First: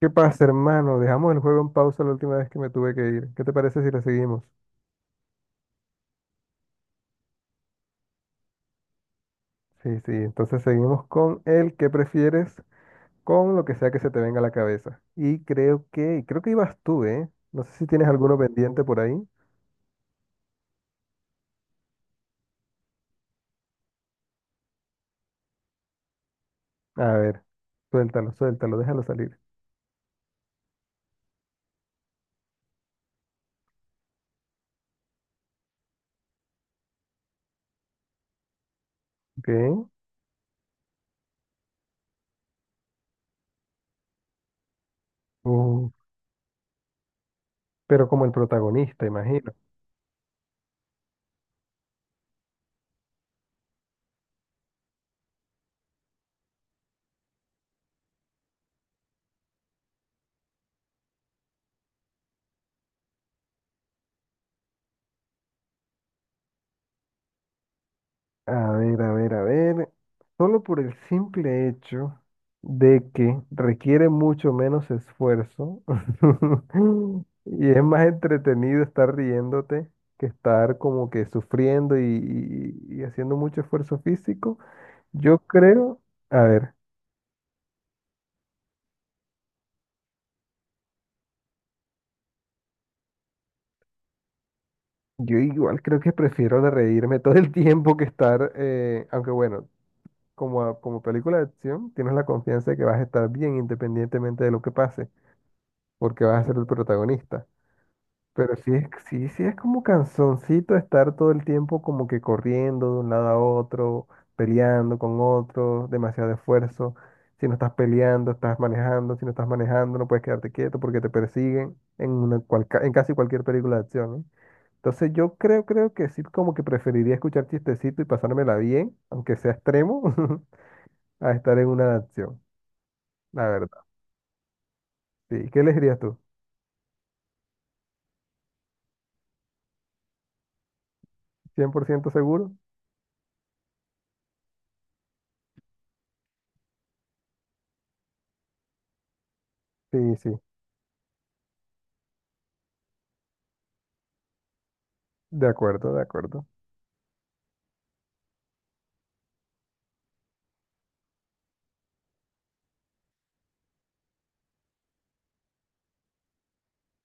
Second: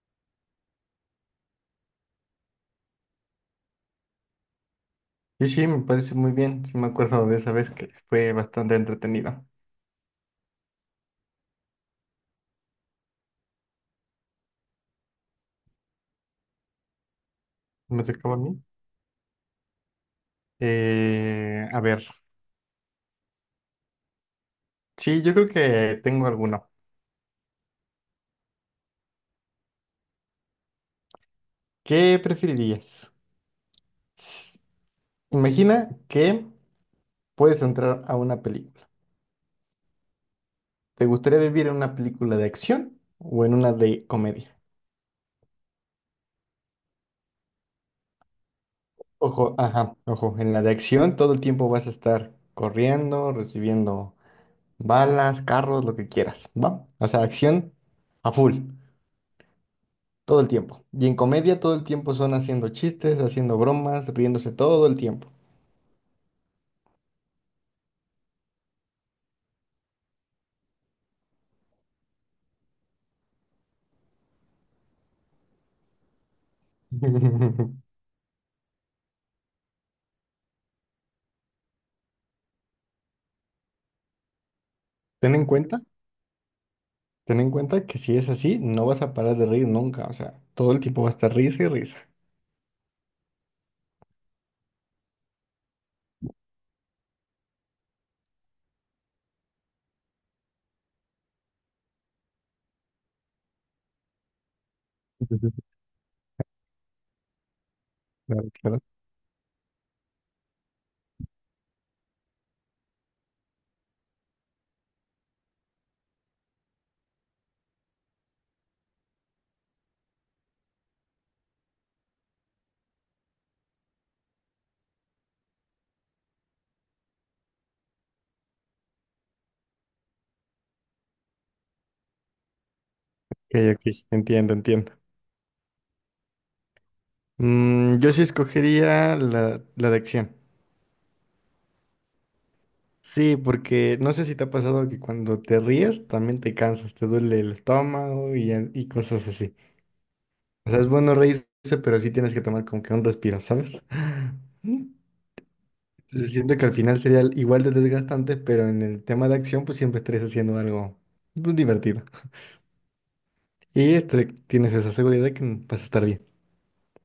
¿Qué pasa, hermano? Dejamos el juego en pausa la última vez que me tuve que ir. ¿Qué te parece si lo seguimos? Sí, me parece muy bien. Sí, me acuerdo de esa vez que fue bastante entretenido. Sí, sí, entonces seguimos con el que prefieres, con lo que sea que se te venga a la cabeza. Y creo que ibas tú, ¿eh? No sé si Me tienes tocaba a alguno mí. pendiente por ahí. A ver, sí, yo creo que tengo alguno. A ver, suéltalo, suéltalo, déjalo salir. ¿Qué preferirías? S- Imagina que puedes entrar a una película. Ok. ¿Te gustaría vivir en una película de acción o en una de comedia? Uh, pero como el protagonista, imagino. Ojo, ajá, ojo, en la de acción todo el tiempo vas a estar corriendo, recibiendo balas, carros, lo que quieras, ¿va? O sea, acción a full. Todo el tiempo. Y en comedia todo el tiempo son haciendo chistes, haciendo bromas, riéndose todo el tiempo. A ver, a ver, a ver. Solo por el simple hecho de que requiere mucho menos esfuerzo y es más entretenido estar riéndote que estar como que sufriendo y haciendo mucho esfuerzo físico, Ten yo en cuenta, creo, a ver, ten en cuenta que si es así, no vas a parar de reír nunca. O sea, todo el tiempo va a estar risa y risa. yo igual creo que prefiero de reírme todo el tiempo que estar, aunque bueno, como película de acción, tienes la confianza de que vas a estar bien independientemente de lo que pase, porque vas a ser el protagonista. Claro, Pero sí claro. Ok, es, sí, sí es como cansoncito estar todo el tiempo como que corriendo de un lado a otro, peleando con otro, demasiado esfuerzo. Si no estás peleando, estás manejando, si no estás manejando, no puedes quedarte quieto porque te persiguen en una en casi cualquier película de acción, ¿eh? Entonces yo creo que sí como que preferiría escuchar chistecito y pasármela bien, aunque sea extremo, a estar en una de acción, la verdad. ok. Entiendo, entiendo. Sí, ¿qué elegirías tú? Mm, yo sí escogería la de acción. ¿Cien por ciento seguro? Sí, porque no sé si te ha pasado que cuando te ríes también te cansas, te duele el estómago y cosas así. Sí, sí, O sea, es bueno reírse, pero sí tienes que tomar como que un respiro, ¿sabes? de acuerdo, de Entonces acuerdo. siento que al final sería igual de desgastante, pero en el tema de acción pues siempre estarías haciendo algo pues, divertido. Y este, tienes esa seguridad de que vas a estar bien.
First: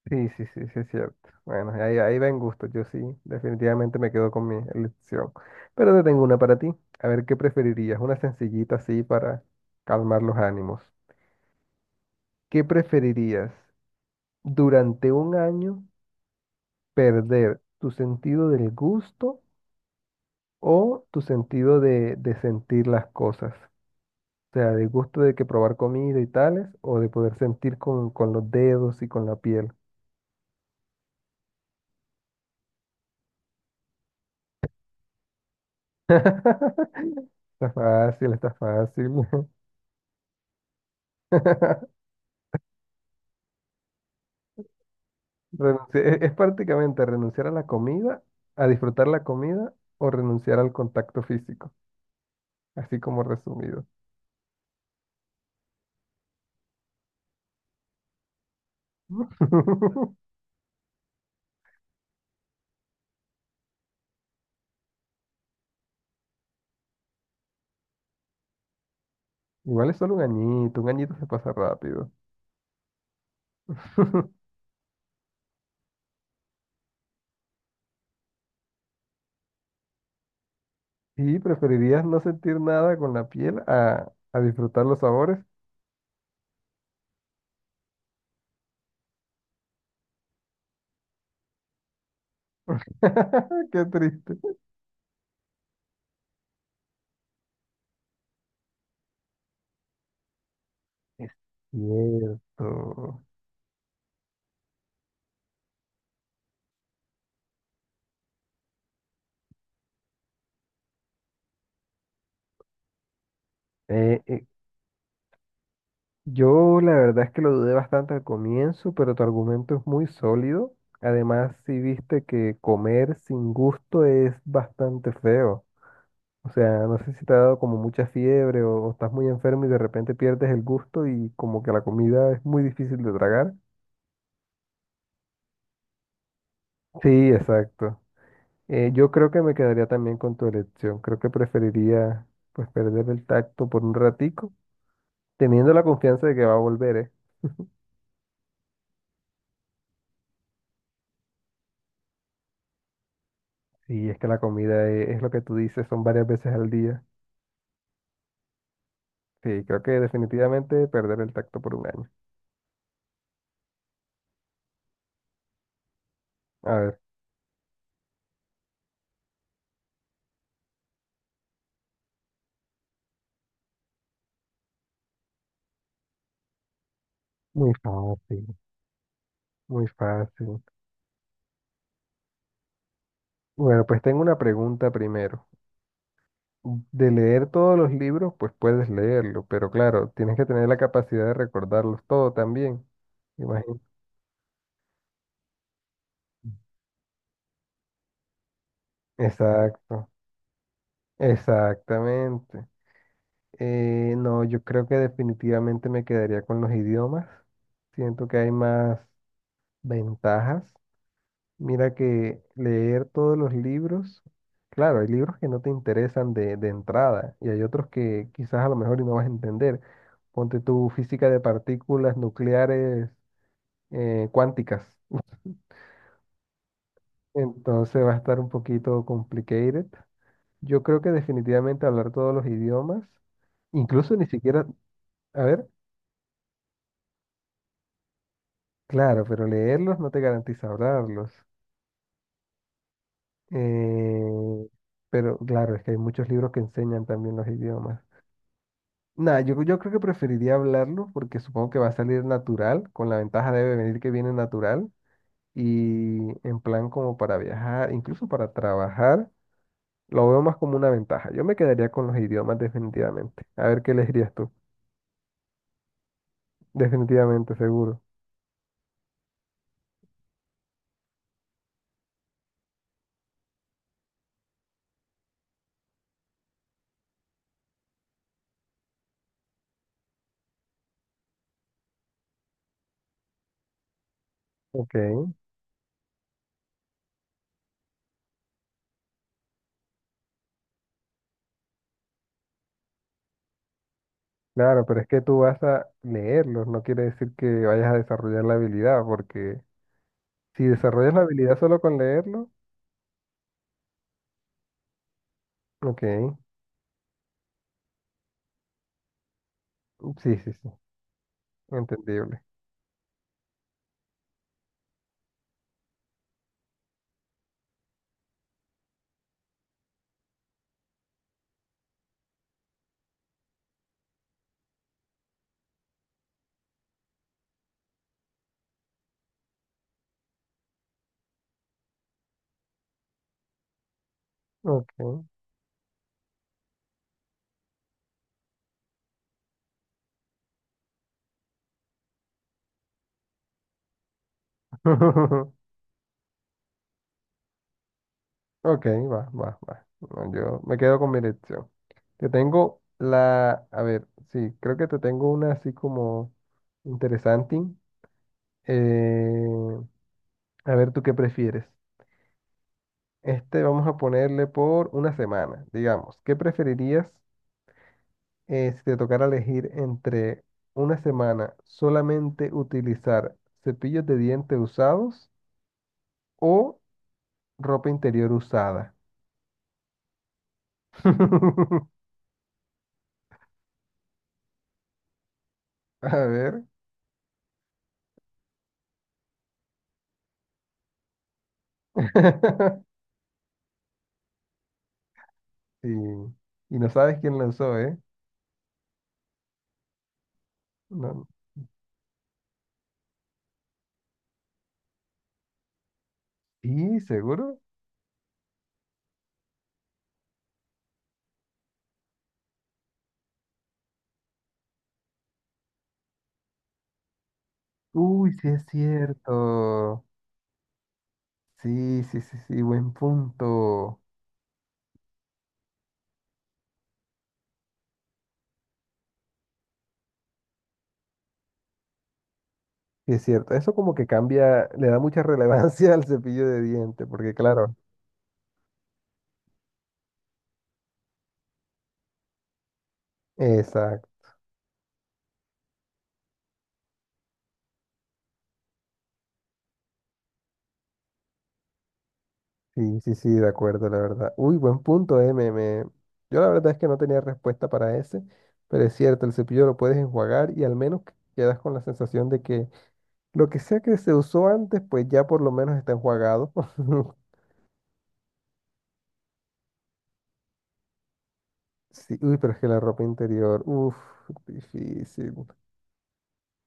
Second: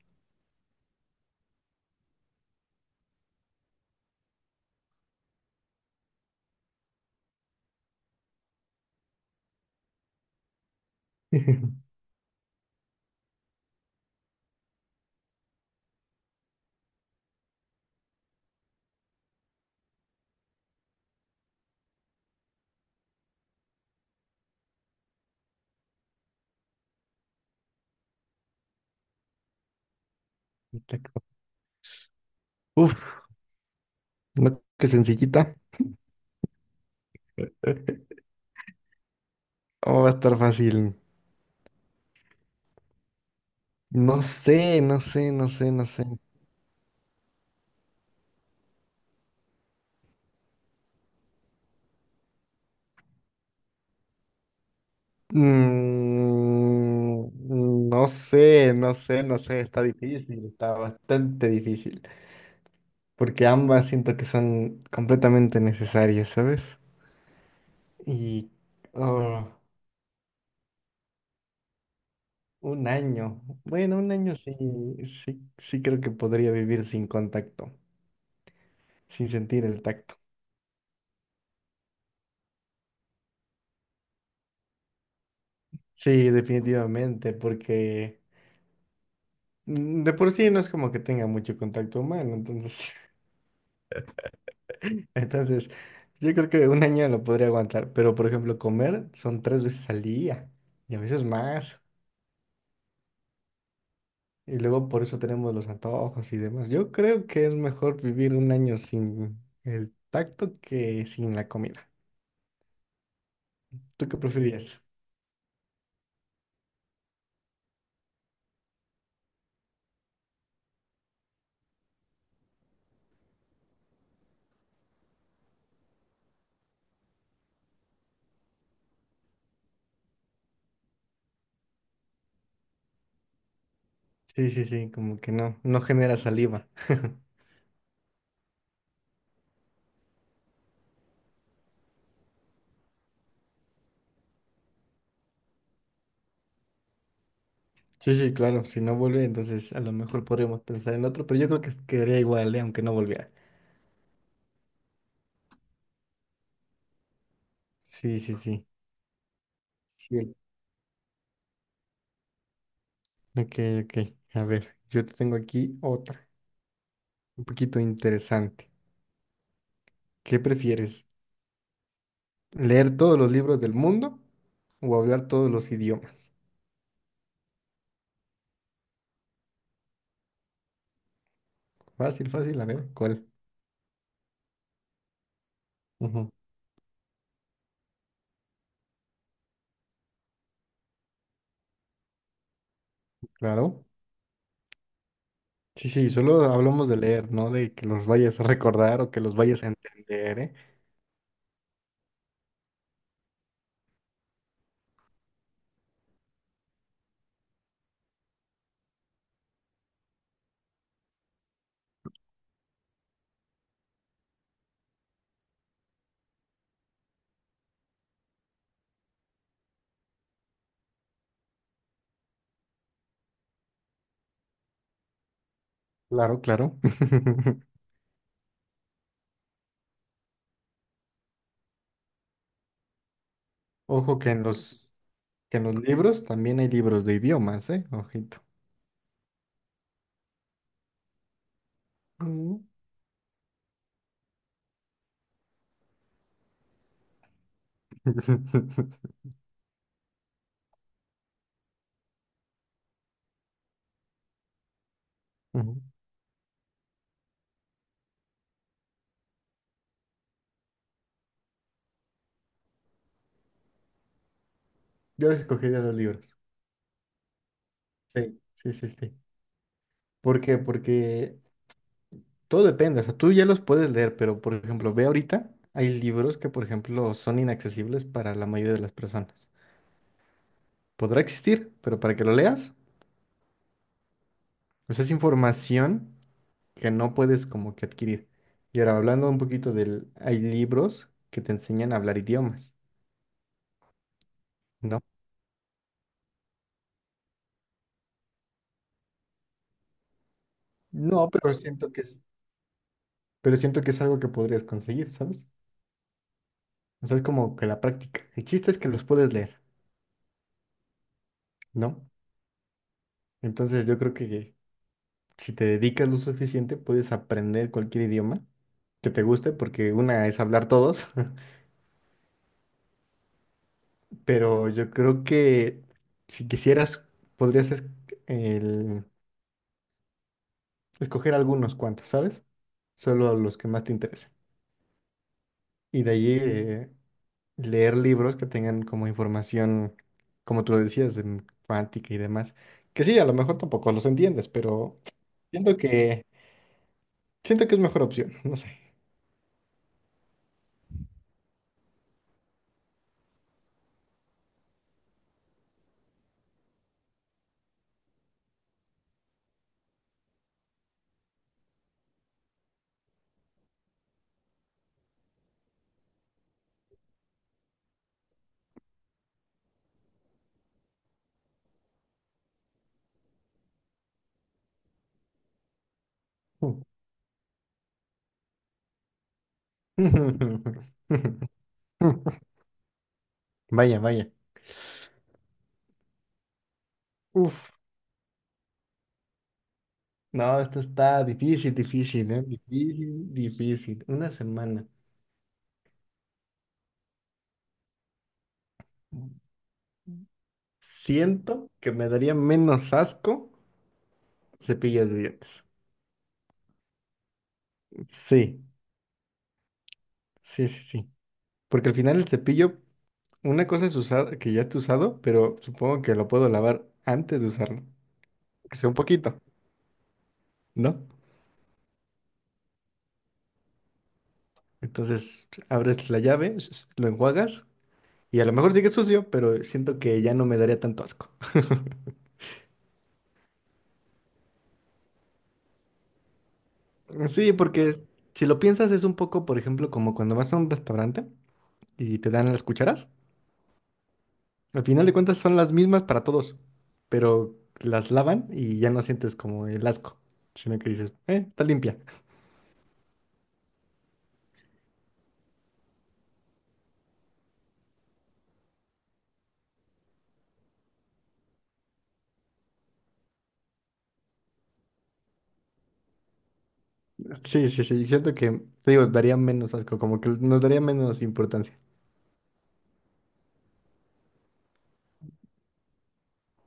Sí, sí, sí, sí, es cierto. Bueno, ahí va en gusto. Yo sí, definitivamente me quedo con mi elección. Pero te tengo una para ti. A ver, ¿qué preferirías? Una sencillita así para calmar los ánimos. ¿Qué preferirías? ¿Durante un año perder tu sentido del gusto o tu sentido de sentir las cosas? O sea, del gusto de que probar comida y tales, o de poder sentir con los dedos y con la piel. Exacto. Uf, no, qué sencillita. Está fácil, está fácil. ¿Cómo va a estar fácil? No sé, no sé, no sé, no Renunciar- sé. Es prácticamente renunciar a la comida, a disfrutar la comida o renunciar al contacto físico, así como resumido. Mm, no sé, no sé, no sé. Está difícil, está bastante difícil. Porque ambas siento que son completamente necesarias, ¿sabes? Y... oh. Igual es solo un añito se pasa rápido. Un año. Bueno, un año sí, sí, sí creo que podría vivir sin contacto, sin sentir el tacto. ¿Y preferirías no sentir nada con la piel a disfrutar los sabores? Sí, definitivamente, porque mm, de por sí no es como que tenga mucho contacto humano, entonces, Qué triste. entonces yo creo que un año lo podría aguantar, pero por ejemplo, comer son 3 veces al día y a veces Es más, cierto. y luego por eso tenemos los antojos y demás. Yo creo que es mejor vivir un año sin el tacto que sin la comida. ¿Tú qué Eh, eh, preferirías? Yo la verdad es que lo dudé bastante al comienzo, pero tu argumento es muy sólido. Además, si viste que comer sin gusto es bastante feo. O sea, no sé si te ha dado como mucha fiebre o estás muy enfermo y de repente pierdes el gusto y como que la comida es muy difícil de tragar. Sí, sí, sí, como que no, no genera saliva. Sí, exacto. Yo creo que me quedaría también con tu elección. Creo que preferiría pues perder el tacto por un ratico, teniendo la confianza de que va a volver, ¿eh? Sí, sí, claro, si no vuelve, entonces a lo mejor podríamos pensar en otro, pero yo creo que quedaría igual, ¿eh? Aunque no volviera. Sí, es que la comida es lo que tú dices, son varias veces al día. Sí, sí, sí. Sí, creo que Sí. definitivamente perder el tacto por un año. Ok, ok. A ver, yo te tengo aquí otra, A ver, un poquito interesante. ¿Qué prefieres? ¿Leer todos los libros del mundo o hablar todos los idiomas? muy fácil, muy fácil. Fácil, fácil, a ver, ¿cuál? Bueno, pues tengo una pregunta primero. Ujú. De leer todos los libros, pues puedes leerlo, pero claro, tienes que tener la capacidad de recordarlos todo también. Imagínate. Claro. Sí, sí, solo hablamos de leer, no de que los vayas a recordar o que los vayas a Exacto, entender, ¿eh? exactamente. No, yo creo que definitivamente me quedaría con los idiomas. Siento que hay más ventajas. Mira que leer todos los libros, claro, hay libros que no te interesan de entrada y hay otros que quizás a lo mejor y no vas a entender. Ponte tu física de partículas nucleares, cuánticas. Claro, claro. Entonces va a estar un poquito complicated. Yo creo que definitivamente hablar todos los idiomas, incluso Ojo ni que siquiera, a que en ver, los libros también hay libros de idiomas, ¿eh? Ojito. claro, pero leerlos no te garantiza hablarlos. Mm. Eh, pero claro, es que hay muchos libros que enseñan también los idiomas. Nah, yo creo que preferiría hablarlo porque supongo que va a salir natural, con la ventaja de venir que viene natural Ujú. y en plan como para viajar, incluso para trabajar, lo veo más como una ventaja. Yo me quedaría con los idiomas definitivamente. A ver qué elegirías tú. Yo escogería los libros. Definitivamente, seguro. Sí, sí, sí, sí. ¿Por qué? Porque todo depende. O sea, tú ya los puedes leer, pero por ejemplo, ve ahorita, hay libros que, por ejemplo, son inaccesibles para la mayoría de las personas. Podrá existir, pero para que lo leas, Ok, pues es información que no puedes como que adquirir. Y ahora hablando un poquito del, hay libros que te enseñan a hablar idiomas, claro, pero ¿no? es que tú vas a leerlos, no quiere decir que vayas a desarrollar la habilidad, porque si desarrollas la No, pero habilidad solo siento con que es, leerlo, pero siento que es algo que podrías conseguir, ¿sabes? ok, O sea, es como que la práctica. El chiste es que los puedes leer, sí, sí, sí, ¿no? entendible. Entonces yo creo que si te dedicas lo suficiente, puedes aprender cualquier idioma que te guste, porque una es hablar todos, pero yo creo que si quisieras, podrías el- escoger algunos cuantos, ¿sabes? Solo los que más te interesen. Ok. Y de allí, leer libros que tengan como información, como tú lo decías, de cuántica y demás. Que sí, a lo mejor tampoco los entiendes, pero siento que siento que es mejor opción, no sé. Ok, va, va, va. No, yo me quedo con mi elección. Te tengo la, a ver, sí, creo que te tengo una así como interesante. Eh, a ver, ¿tú qué prefieres? Este vamos a ponerle por una semana, digamos. ¿Qué preferirías, si te tocara elegir entre una semana solamente utilizar cepillos de dientes usados o ropa interior usada? Vaya, vaya. A ver. Uf, no, esto está difícil, difícil, ¿eh? Difícil, difícil. Una semana. Sí. Y no sabes quién lanzó, ¿eh? No. Siento que me daría menos asco cepillas de dientes. Sí, seguro. Sí, sí, sí, sí. Porque al final el cepillo, una cosa es usar, que ya esté usado, pero supongo que lo puedo lavar antes de usarlo. Uy, sí es Que sea un poquito, cierto. ¿no? Sí, sí, sí, sí, buen punto. Entonces abres la llave, lo enjuagas y a lo mejor sigue sucio, pero siento que ya no me daría tanto asco. Sí es cierto. Eso como que cambia, le da mucha relevancia al cepillo de dientes, porque Sí, claro, porque si lo piensas es un poco, por ejemplo, como cuando vas a un restaurante y te dan las cucharas. exacto. Al final de cuentas son las mismas para todos, pero las lavan y ya no sientes como el asco, sino que dices, está limpia. Sí, sí, sí, de acuerdo, la verdad. Uy, buen punto, eh. Yo la verdad es que no tenía respuesta para ese, pero es cierto, el cepillo lo puedes enjuagar y al menos quedas con la sensación de que lo que sea que se usó antes, pues ya por lo menos está enjuagado. Sí, sí, sí. Siento que, te digo, daría menos asco, como que nos daría menos importancia. Sí, uy, pero es que la ropa interior, uff, difícil.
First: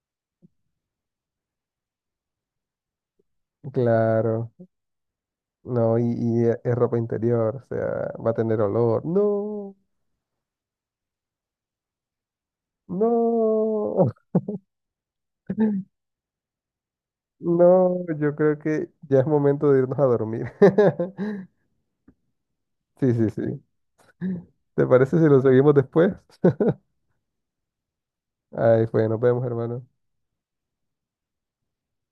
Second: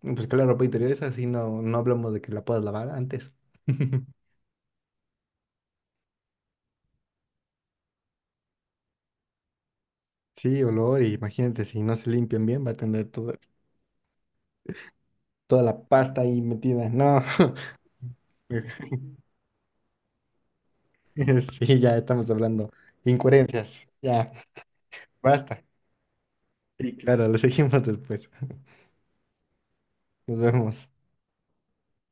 Y pues que la ropa interior es así, no, no hablamos de que la puedas lavar antes. Claro, no, es ropa interior, o sea, va a tener olor. No, Sí, olor, y imagínate, si no se limpian bien, va a tener no, toda la pasta ahí metida. No. no, yo creo que ya es momento de irnos a dormir. Sí, ya estamos hablando. Sí, sí, sí. Incoherencias. Ya, ¿Te parece si lo basta. seguimos después? Y claro, lo seguimos después. Ay, pues nos vemos, hermano. Nos vemos.